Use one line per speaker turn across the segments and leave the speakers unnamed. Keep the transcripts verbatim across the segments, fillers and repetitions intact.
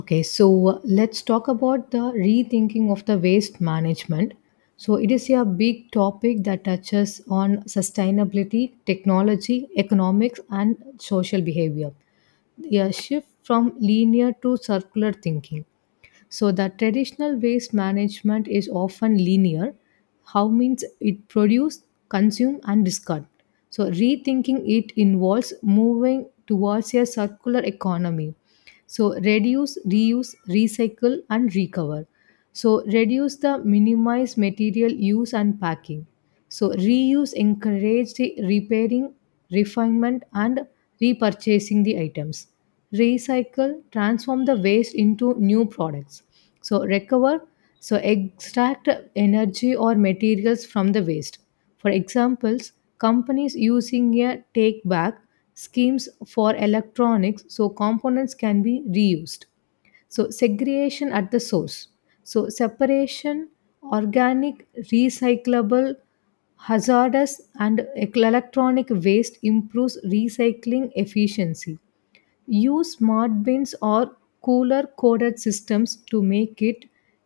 Okay, so uh, let's talk about the rethinking of the waste management. So it is a big topic that touches on sustainability, technology, economics, and social behavior. A shift from linear to circular thinking. So the traditional waste management is often linear. How means it produce, consume, and discard. So rethinking it involves moving towards a circular economy, so reduce, reuse, recycle, and recover. So reduce, the minimize material use and packing. So reuse, encourage the repairing, refinement, and repurchasing the items. Recycle, transform the waste into new products. So recover, so extract energy or materials from the waste. For examples, companies using a take back schemes for electronics so components can be reused. So segregation at the source. So separation, organic, recyclable, hazardous, and ec- electronic waste improves recycling efficiency. Use smart bins or cooler coded systems to make it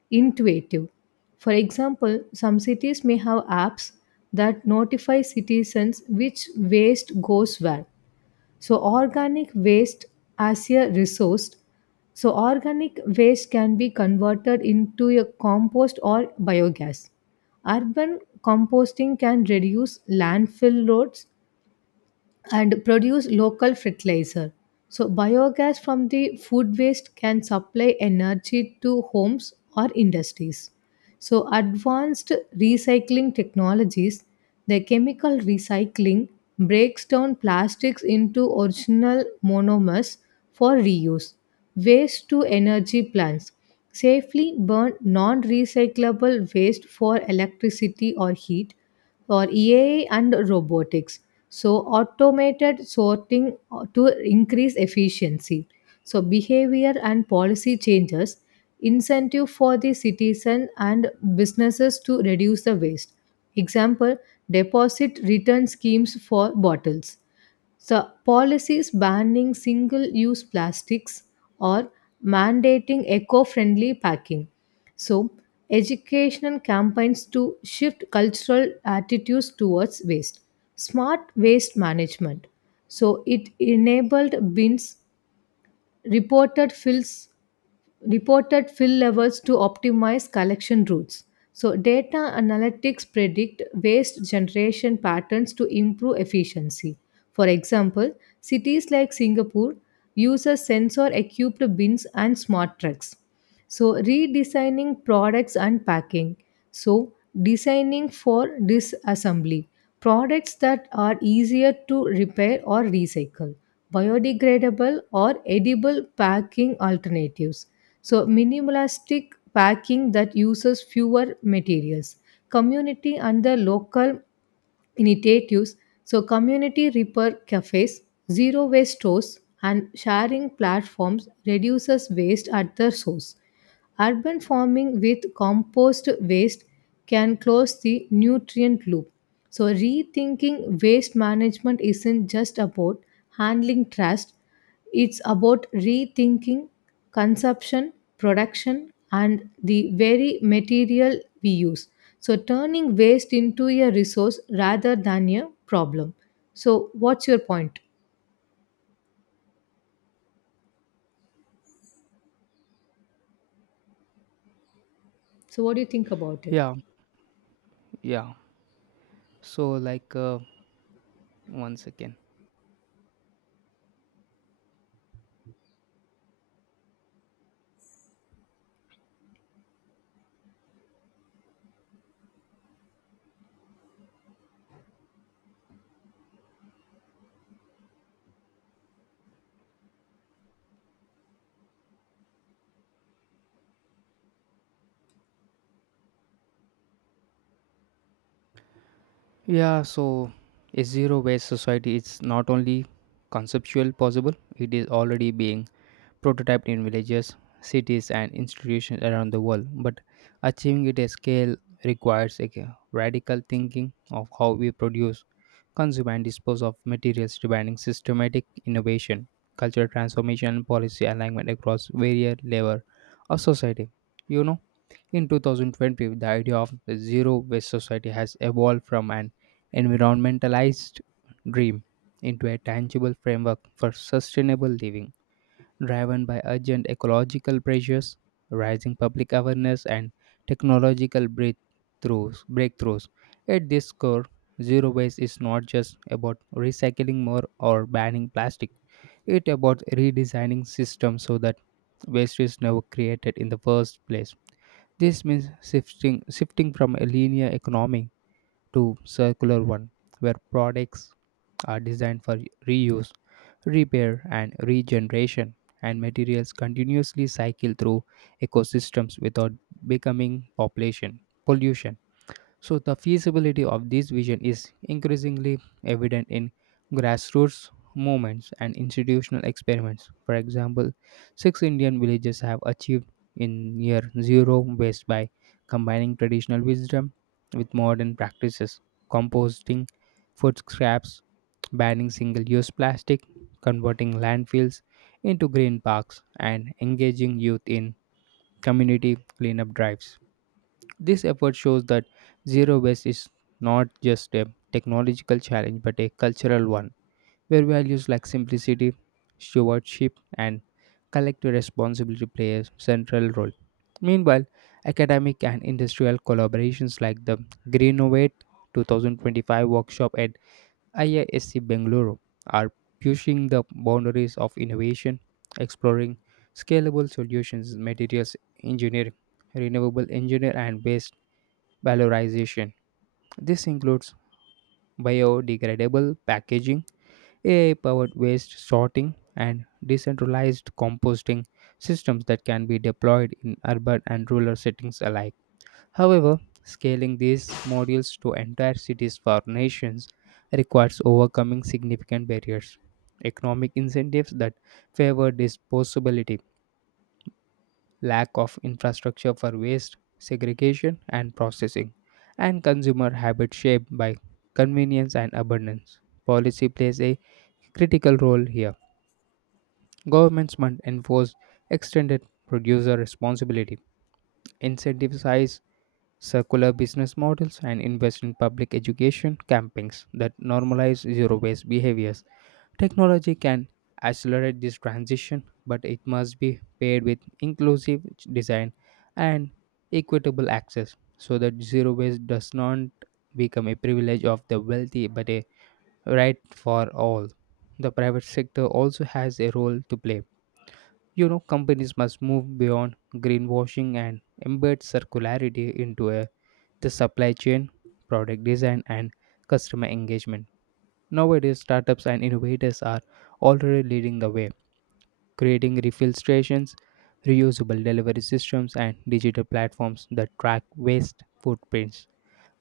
intuitive. For example, some cities may have apps that notify citizens which waste goes where. So, organic waste as a resource. So, organic waste can be converted into a compost or biogas. Urban composting can reduce landfill loads and produce local fertilizer. So, biogas from the food waste can supply energy to homes or industries. So, advanced recycling technologies, the chemical recycling breaks down plastics into original monomers for reuse. Waste to energy plants safely burn non recyclable waste for electricity or heat for E A and robotics. So, automated sorting to increase efficiency. So, behavior and policy changes, incentive for the citizen and businesses to reduce the waste. Example, deposit return schemes for bottles. So, policies banning single use plastics or mandating eco friendly packing. So, educational campaigns to shift cultural attitudes towards waste. Smart waste management. So, it enabled bins, reported fills reported fill levels to optimize collection routes. So, data analytics predict waste generation patterns to improve efficiency. For example, cities like Singapore uses sensor equipped bins and smart trucks, so redesigning products and packing, so designing for disassembly, products that are easier to repair or recycle, biodegradable or edible packing alternatives, so minimalistic packing that uses fewer materials. Community and the local initiatives. So, community repair cafes, zero waste stores, and sharing platforms reduces waste at the source. Urban farming with compost waste can close the nutrient loop. So, rethinking waste management isn't just about handling trash, it's about rethinking consumption, production, and the very material we use. So, turning waste into a resource rather than a problem. So, what's your point? So, what do you think about it?
Yeah, yeah. So like uh, once again. Yeah, so a zero waste society is not only conceptual possible, it is already being prototyped in villages, cities and institutions around the world, but achieving it at scale requires a radical thinking of how we produce, consume and dispose of materials demanding systematic innovation, cultural transformation and policy alignment across various level of society. You know? In two thousand twenty, the idea of the zero waste society has evolved from an environmentalized dream into a tangible framework for sustainable living, driven by urgent ecological pressures, rising public awareness, and technological breakthroughs. breakthroughs. At this core, zero waste is not just about recycling more or banning plastic. It's about redesigning systems so that waste is never created in the first place. This means shifting, shifting from a linear economy to circular one, where products are designed for reuse, repair, and regeneration, and materials continuously cycle through ecosystems without becoming population pollution. So, the feasibility of this vision is increasingly evident in grassroots movements and institutional experiments. For example, six Indian villages have achieved in near zero waste by combining traditional wisdom with modern practices, composting food scraps, banning single use plastic, converting landfills into green parks, and engaging youth in community cleanup drives. This effort shows that zero waste is not just a technological challenge but a cultural one, where values like simplicity, stewardship, and collective responsibility play a central role. Meanwhile, academic and industrial collaborations like the Greenovate twenty twenty-five workshop at I I S C Bengaluru are pushing the boundaries of innovation, exploring scalable solutions, materials engineering, renewable engineer and waste valorization. This includes biodegradable packaging, A I powered waste sorting, and decentralized composting systems that can be deployed in urban and rural settings alike. However, scaling these modules to entire cities for nations requires overcoming significant barriers. Economic incentives that favor disposability, lack of infrastructure for waste segregation and processing, and consumer habits shaped by convenience and abundance. Policy plays a critical role here. Governments must enforce extended producer responsibility, incentivize circular business models, and invest in public education campaigns that normalize zero waste behaviors. Technology can accelerate this transition, but it must be paired with inclusive design and equitable access so that zero waste does not become a privilege of the wealthy but a right for all. The private sector also has a role to play. You know, companies must move beyond greenwashing and embed circularity into a, the supply chain, product design, and customer engagement. Nowadays, startups and innovators are already leading the way, creating refill stations, reusable delivery systems, and digital platforms that track waste footprints.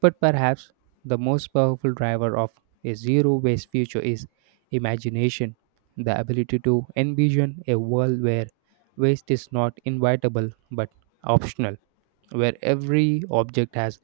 But perhaps the most powerful driver of a zero waste future is imagination, the ability to envision a world where waste is not inevitable but optional, where every object has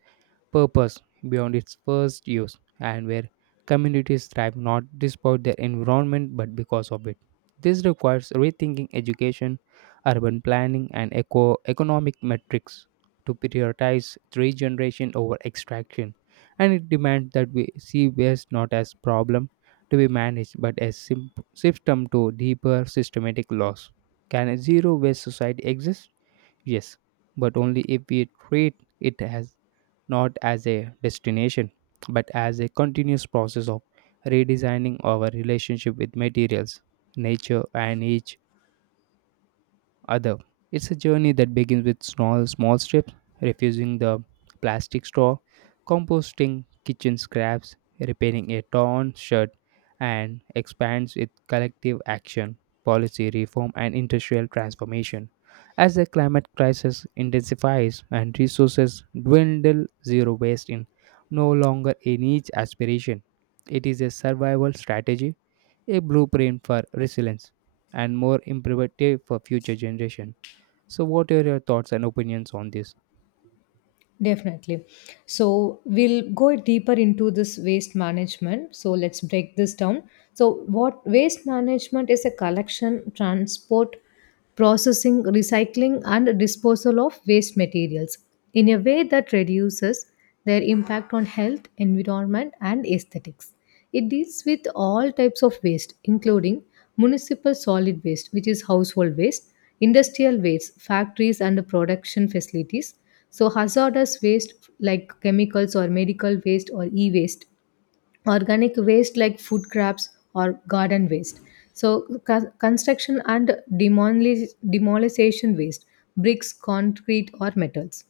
purpose beyond its first use and where communities thrive not despite their environment but because of it. This requires rethinking education, urban planning, and eco- economic metrics to prioritize regeneration over extraction. And it demands that we see waste not as problem to be managed but as sim- system to deeper systematic loss. Can a zero waste society exist? Yes, but only if we treat it as not as a destination, but as a continuous process of redesigning our relationship with materials, nature, and each other. It's a journey that begins with small, small steps, refusing the plastic straw, composting kitchen scraps, repairing a torn shirt, and expands with collective action, policy reform, and industrial transformation. As the climate crisis intensifies and resources dwindle, zero waste is no longer a niche aspiration. It is a survival strategy, a blueprint for resilience and more imperative for future generation. So, what are your thoughts and opinions on this?
Definitely. So we'll go deeper into this waste management. So let's break this down. So what waste management is, a collection, transport, processing, recycling, and disposal of waste materials in a way that reduces their impact on health, environment, and aesthetics. It deals with all types of waste, including municipal solid waste, which is household waste, industrial waste, factories and production facilities, so hazardous waste like chemicals or medical waste or e waste, organic waste like food scraps or garden waste, so co- construction and demoli- demolition waste, bricks, concrete, or metals.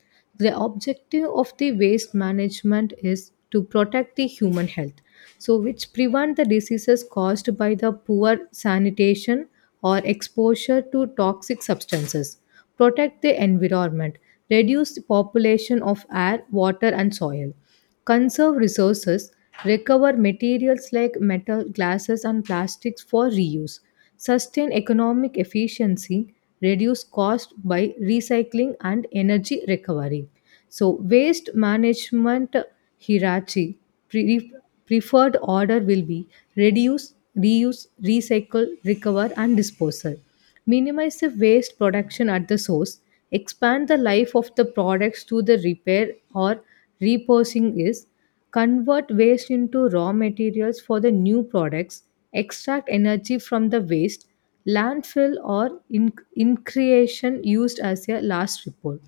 The objective of the waste management is to protect the human health, so which prevent the diseases caused by the poor sanitation or exposure to toxic substances, protect the environment, reduce the population of air, water, and soil. Conserve resources, recover materials like metal, glasses, and plastics for reuse, sustain economic efficiency, reduce cost by recycling and energy recovery. So, waste management hierarchy, pre- preferred order will be reduce, reuse, recycle, recover, and disposal. Minimize the waste production at the source, expand the life of the products through the repair or repurposing, is convert waste into raw materials for the new products, extract energy from the waste, landfill or in, in creation used as a last report.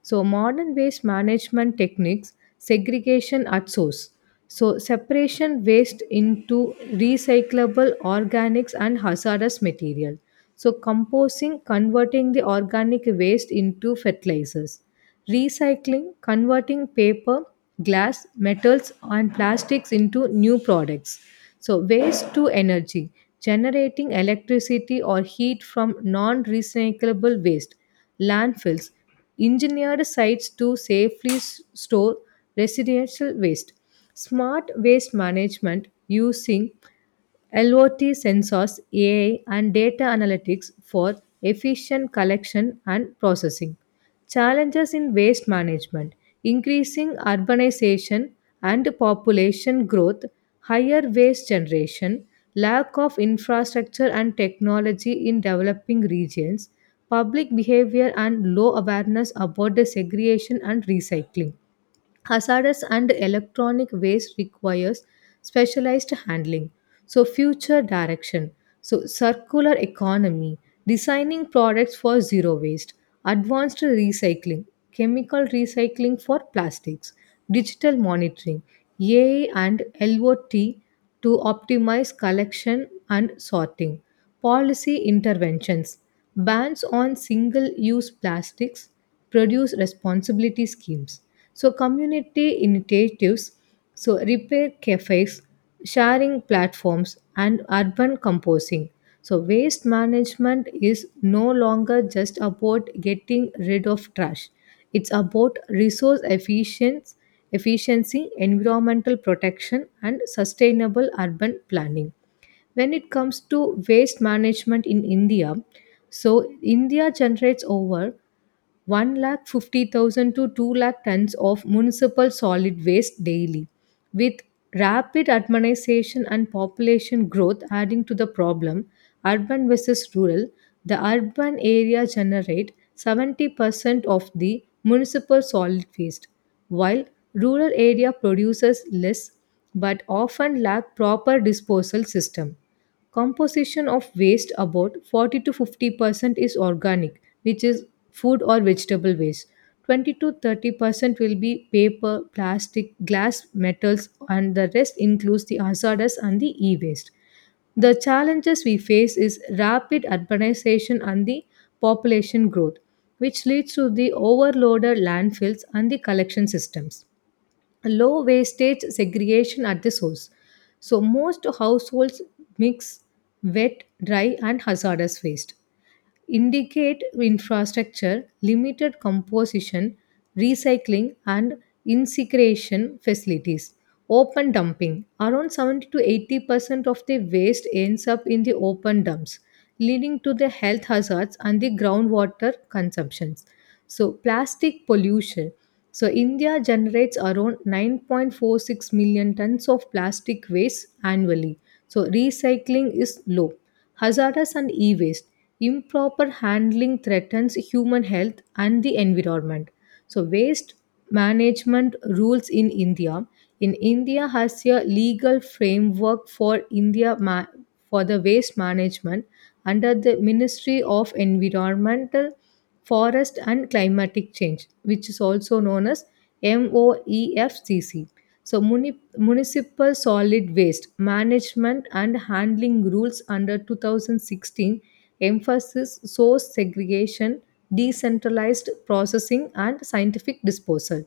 So, modern waste management techniques, segregation at source. So, separation waste into recyclable organics and hazardous material. So, composting, converting the organic waste into fertilizers. Recycling, converting paper, glass, metals, and plastics into new products. So, waste to energy, generating electricity or heat from non recyclable waste. Landfills, engineered sites to safely s- store residential waste. Smart waste management using L O T sensors, A I, and data analytics for efficient collection and processing. Challenges in waste management, increasing urbanization and population growth, higher waste generation, lack of infrastructure and technology in developing regions, public behavior and low awareness about the segregation and recycling, hazardous and electronic waste requires specialized handling. So future direction, so circular economy, designing products for zero waste, advanced recycling, chemical recycling for plastics, digital monitoring, ai and lot to optimize collection and sorting, policy interventions, bans on single use plastics, produce responsibility schemes. So community initiatives, so repair cafes, sharing platforms, and urban composting. So waste management is no longer just about getting rid of trash, it's about resource efficiency efficiency environmental protection, and sustainable urban planning. When it comes to waste management in India, so India generates over one lakh fifty thousand to two lakh tons of municipal solid waste daily, with rapid urbanization and population growth adding to the problem. Urban versus rural, the urban area generate seventy percent of the municipal solid waste, while rural area produces less but often lack proper disposal system. Composition of waste, about forty to fifty percent is organic, which is food or vegetable waste. twenty to thirty percent will be paper, plastic, glass, metals, and the rest includes the hazardous and the e waste. The challenges we face is rapid urbanization and the population growth, which leads to the overloaded landfills and the collection systems, low wastage segregation at the source. So, most households mix wet, dry, and hazardous waste. Indicate infrastructure, limited composition, recycling, and incineration facilities. Open dumping. Around seventy to 80 percent of the waste ends up in the open dumps, leading to the health hazards and the groundwater consumptions. So, plastic pollution. So India generates around nine point four six million tons of plastic waste annually. So recycling is low. Hazardous and e-waste. Improper handling threatens human health and the environment. So, waste management rules in India. In India has a legal framework for India ma- for the waste management under the Ministry of Environmental forest and climatic change, which is also known as MOEFCC. So, muni- municipal solid waste management and handling rules under twenty sixteen emphasis source segregation, decentralized processing, and scientific disposal.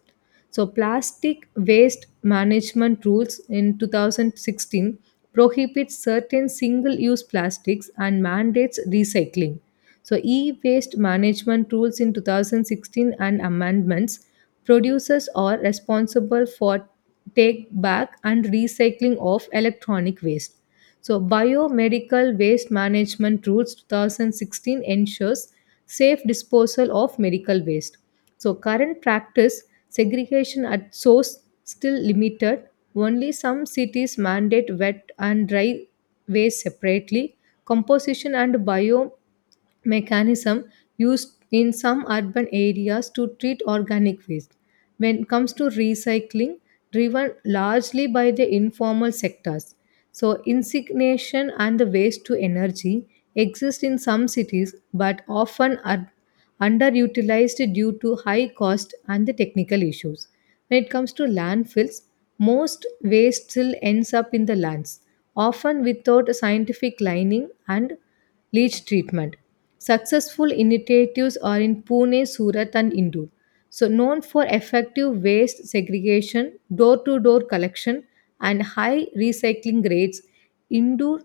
So, plastic waste management rules in two thousand sixteen prohibits certain single use plastics and mandates recycling. So, e waste management rules in two thousand sixteen and amendments, producers are responsible for take back and recycling of electronic waste. So, Biomedical Waste Management Rules twenty sixteen ensures safe disposal of medical waste. So, current practice, segregation at source still limited. Only some cities mandate wet and dry waste separately. Composition and bio mechanism used in some urban areas to treat organic waste. When it comes to recycling, driven largely by the informal sectors. So, incineration and the waste to energy exist in some cities but often are underutilized due to high cost and the technical issues. When it comes to landfills, most waste still ends up in the lands, often without a scientific lining and leach treatment. Successful initiatives are in Pune, Surat, and Indore. So, known for effective waste segregation, door to door collection, and high recycling rates, Indore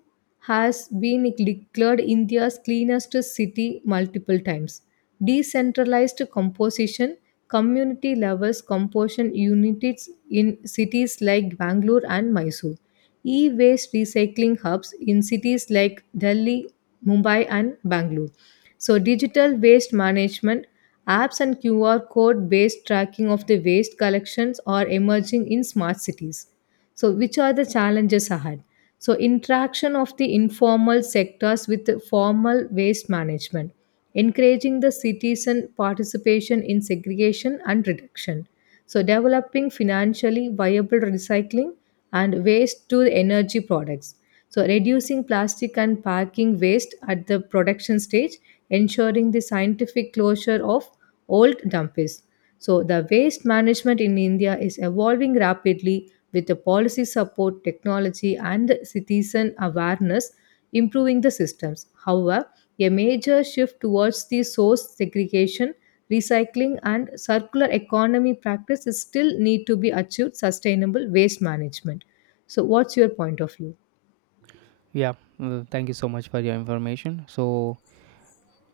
has been declared India's cleanest city multiple times. Decentralized composition, community levels composition units in cities like Bangalore and Mysore. E waste recycling hubs in cities like Delhi, Mumbai, and Bangalore. So, digital waste management apps and Q R code based tracking of the waste collections are emerging in smart cities. So, which are the challenges ahead? So, interaction of the informal sectors with the formal waste management, encouraging the citizen participation in segregation and reduction. So, developing financially viable recycling and waste to energy products. So, reducing plastic and packing waste at the production stage, ensuring the scientific closure of old dumps. So, the waste management in India is evolving rapidly with the policy support, technology, and citizen awareness improving the systems. However, a major shift towards the source segregation, recycling, and circular economy practices still need to be achieved sustainable waste management. So, what's your point of view?
Yeah, well, thank you so much for your information. So,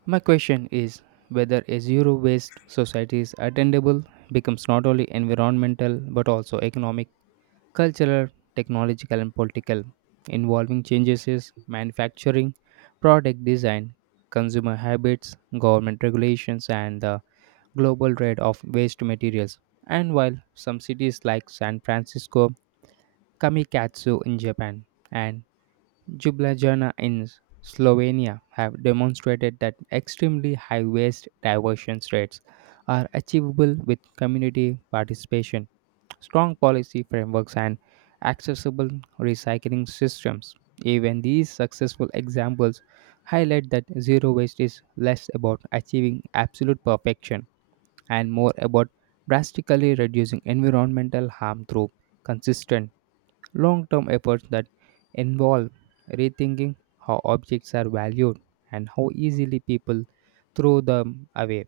my question is whether a zero waste society is attainable becomes not only environmental but also economic, cultural, technological, and political, involving changes in manufacturing, product design, consumer habits, government regulations, and the global trade of waste materials. And while some cities like San Francisco, Kamikatsu in Japan, and Ljubljana in Slovenia have demonstrated that extremely high waste diversion rates are achievable with community participation, strong policy frameworks, and accessible recycling systems. Even these successful examples highlight that zero waste is less about achieving absolute perfection and more about drastically reducing environmental harm through consistent long term efforts that involve rethinking how objects are valued and how easily people throw them away.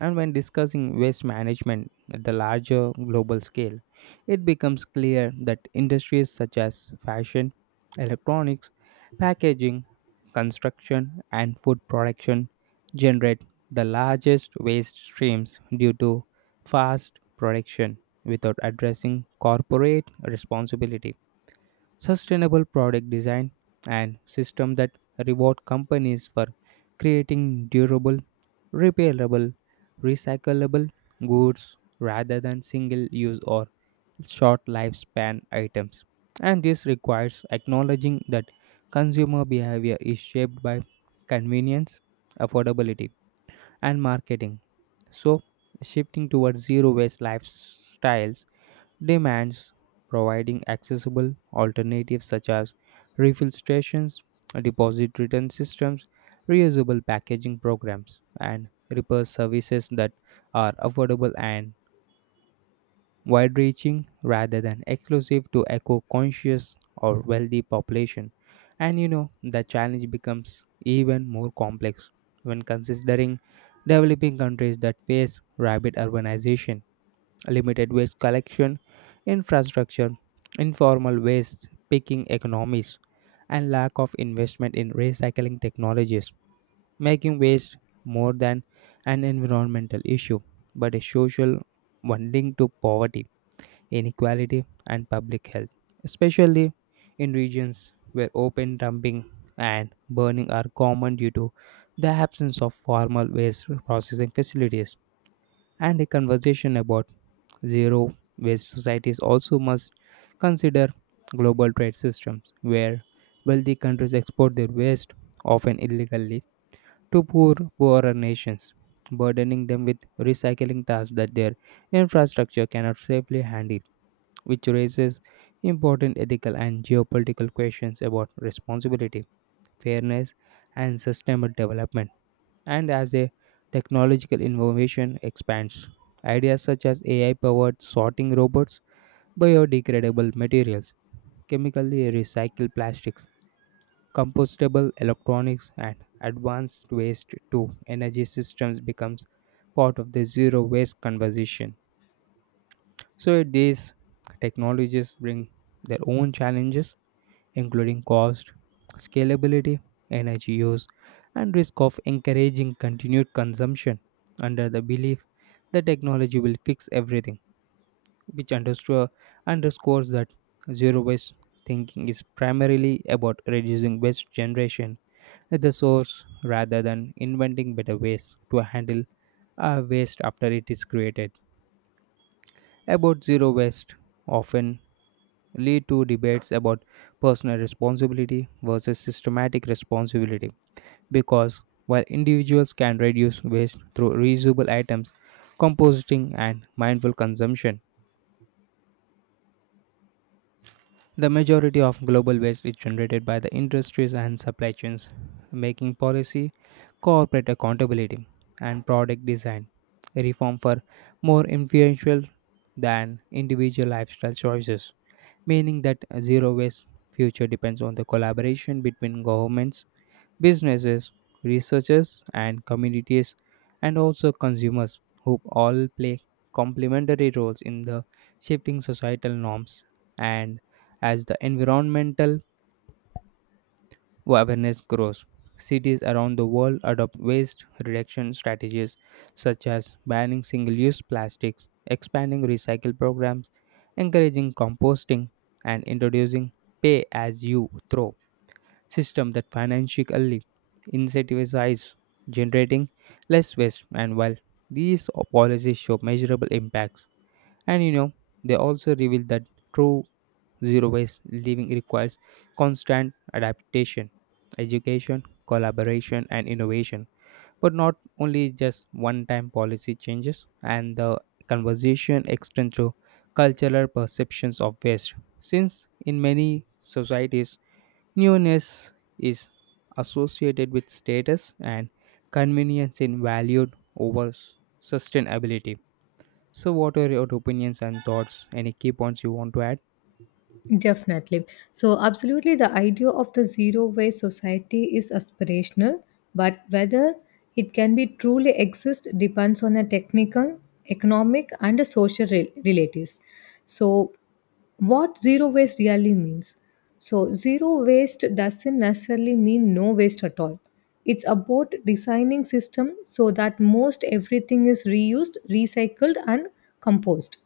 And when discussing waste management at the larger global scale, it becomes clear that industries such as fashion, electronics, packaging, construction, and food production generate the largest waste streams due to fast production without addressing corporate responsibility. Sustainable product design and system that reward companies for creating durable repairable, recyclable goods rather than single use or short lifespan items. And this requires acknowledging that consumer behavior is shaped by convenience, affordability, and marketing. So, shifting towards zero waste lifestyles demands providing accessible alternatives such as refill stations, deposit return systems, reusable packaging programs, and repair services that are affordable and wide reaching rather than exclusive to eco conscious or wealthy population. And you know, the challenge becomes even more complex when considering developing countries that face rapid urbanization, limited waste collection infrastructure, informal waste picking economies, and lack of investment in recycling technologies, making waste more than an environmental issue but a social one linked to poverty, inequality, and public health, especially in regions where open dumping and burning are common due to the absence of formal waste processing facilities. And a conversation about zero waste societies also must consider global trade systems where wealthy countries export their waste, often illegally, to poor poorer nations, burdening them with recycling tasks that their infrastructure cannot safely handle, which raises important ethical and geopolitical questions about responsibility, fairness, and sustainable development. And as a technological innovation expands, ideas such as A I powered sorting robots, biodegradable materials, chemically recycled plastics, compostable electronics, and advanced waste to energy systems becomes part of the zero waste conversation. So these technologies bring their own challenges, including cost, scalability, energy use, and risk of encouraging continued consumption under the belief the technology will fix everything, which underscore, underscores that zero waste thinking is primarily about reducing waste generation at the source rather than inventing better ways to handle our waste after it is created. About zero waste often lead to debates about personal responsibility versus systematic responsibility because while individuals can reduce waste through reusable items, composting and mindful consumption, the majority of global waste is generated by the industries and supply chains, making policy, corporate accountability, and product design reform for more influential than individual lifestyle choices, meaning that a zero waste future depends on the collaboration between governments, businesses, researchers, and communities, and also consumers, who all play complementary roles in the shifting societal norms. And as the environmental awareness grows, cities around the world adopt waste reduction strategies such as banning single use plastics, expanding recycle programs, encouraging composting, and introducing pay as you throw system that financially incentivizes generating less waste. And while these policies show measurable impacts, and you know they also reveal that true zero waste living requires constant adaptation, education, collaboration and innovation, but not only just one time policy changes. And the conversation extends to cultural perceptions of waste, since in many societies newness is associated with status and convenience in valued over s- sustainability. So, what are your opinions and thoughts? Any key points you want to add?
Definitely. So, absolutely, the idea of the zero waste society is aspirational, but whether it can be truly exist depends on the technical, economic, and the social re- relatives. So, what zero waste really means. So, zero waste doesn't necessarily mean no waste at all. It's about designing system so that most everything is reused, recycled, and composed.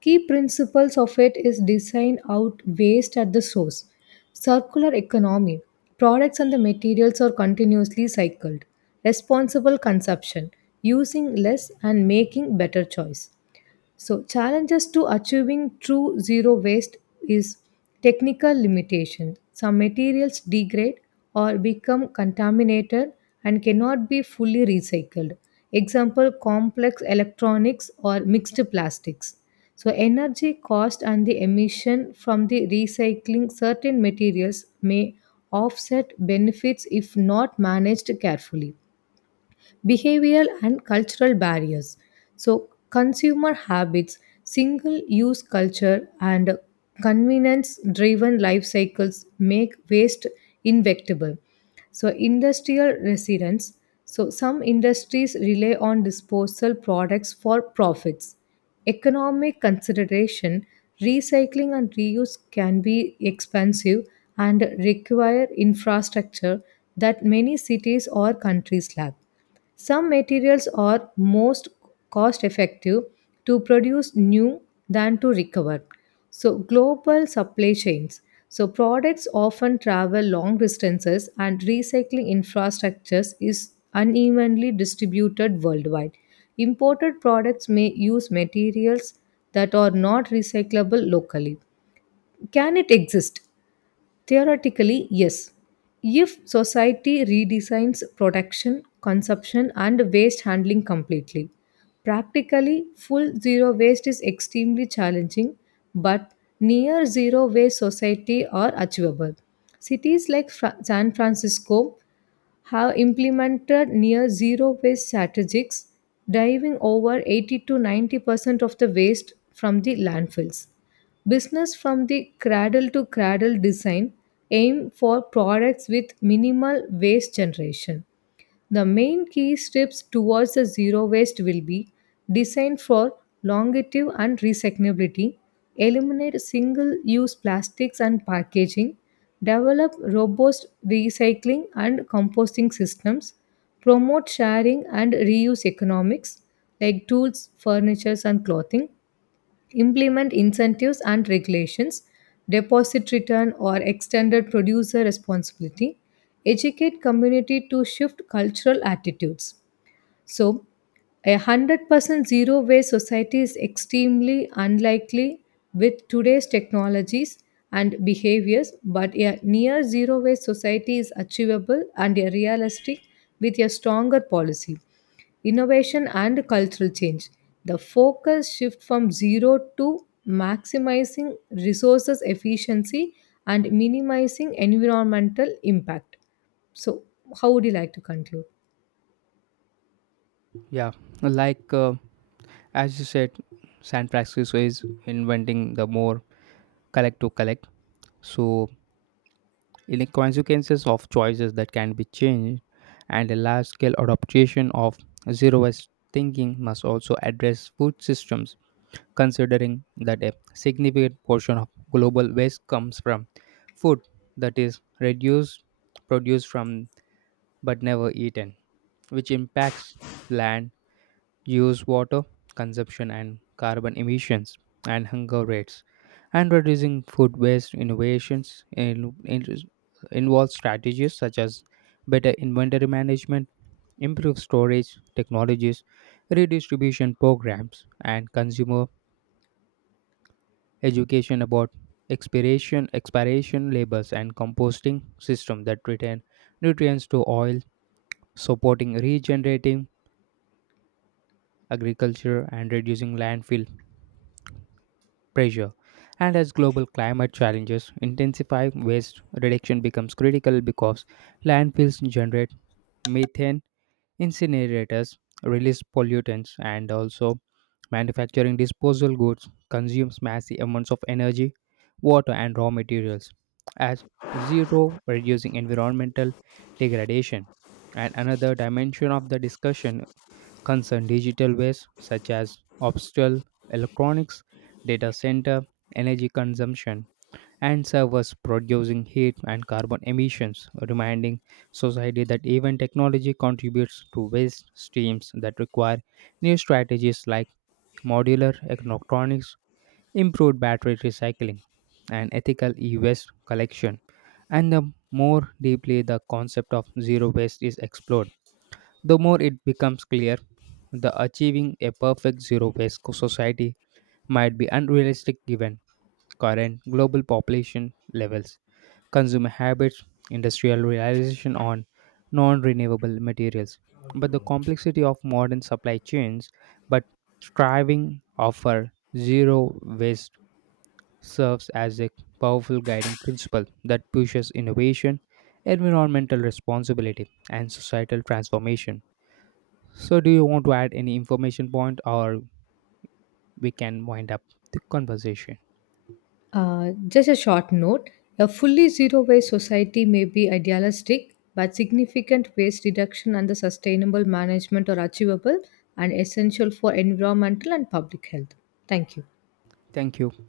Key principles of it is design out waste at the source. Circular economy. Products and the materials are continuously cycled. Responsible consumption. Using less and making better choice. So, challenges to achieving true zero waste is technical limitations. Some materials degrade or become contaminated and cannot be fully recycled. Example, complex electronics or mixed plastics. So, energy cost and the emission from the recycling certain materials may offset benefits if not managed carefully, behavioral and cultural barriers. So, consumer habits, single use culture, and convenience driven life cycles make waste inevitable. So, industrial resilience. So, some industries rely on disposal products for profits. Economic consideration, recycling and reuse can be expensive and require infrastructure that many cities or countries lack. Some materials are most cost effective to produce new than to recover. So, global supply chains. So, products often travel long distances, and recycling infrastructures is unevenly distributed worldwide. Imported products may use materials that are not recyclable locally. Can it exist? Theoretically, yes. If society redesigns production, consumption, and waste handling completely, practically full zero waste is extremely challenging, but near zero waste society are achievable. Cities like Fra- San Francisco have implemented near zero waste strategies, diving over eighty to 90 percent of the waste from the landfills. Business from the cradle to cradle design aim for products with minimal waste generation. The main key steps towards the zero waste will be designed for longevity and recyclability, eliminate single use plastics and packaging, develop robust recycling and composting systems, promote sharing and reuse economics like tools, furniture, and clothing, implement incentives and regulations, deposit return or extended producer responsibility, educate community to shift cultural attitudes. So, a one hundred percent zero waste society is extremely unlikely with today's technologies and behaviors, but a near zero waste society is achievable and a realistic with a stronger policy innovation and cultural change. The focus shift from zero to maximizing resources efficiency and minimizing environmental impact. So, how would you like to conclude?
Yeah, like uh, as you said, San Francisco is inventing the more collect to collect. So, in the consequences of choices that can be changed, and a large scale adaptation of zero waste thinking must also address food systems considering that a significant portion of global waste comes from food that is reduced, produced from, but never eaten, which impacts land use, water consumption, and carbon emissions and hunger rates. And reducing food waste innovations in, in, involves strategies such as better inventory management, improved storage technologies, redistribution programs, and consumer education about expiration, expiration labels and composting system that return nutrients to soil, supporting regenerating agriculture and reducing landfill pressure. And as global climate challenges intensify, waste reduction becomes critical because landfills generate methane, incinerators release pollutants, and also manufacturing disposable goods consumes massive amounts of energy, water, and raw materials, as zero reducing environmental degradation. And another dimension of the discussion concerns digital waste, such as obstacle electronics, data center, energy consumption, and servers producing heat and carbon emissions, reminding society that even technology contributes to waste streams that require new strategies like modular electronics, improved battery recycling, and ethical e waste collection. And the more deeply the concept of zero waste is explored, the more it becomes clear the achieving a perfect zero waste co- society might be unrealistic given current global population levels, consumer habits, industrial realization on non renewable materials. But the complexity of modern supply chains, but striving offer zero waste serves as a powerful guiding principle that pushes innovation, environmental responsibility, and societal transformation. So, do you want to add any information point, or we can wind up the conversation?
Uh, just a short note, a fully zero waste society may be idealistic, but significant waste reduction and the sustainable management are achievable and essential for environmental and public health. Thank you.
Thank you.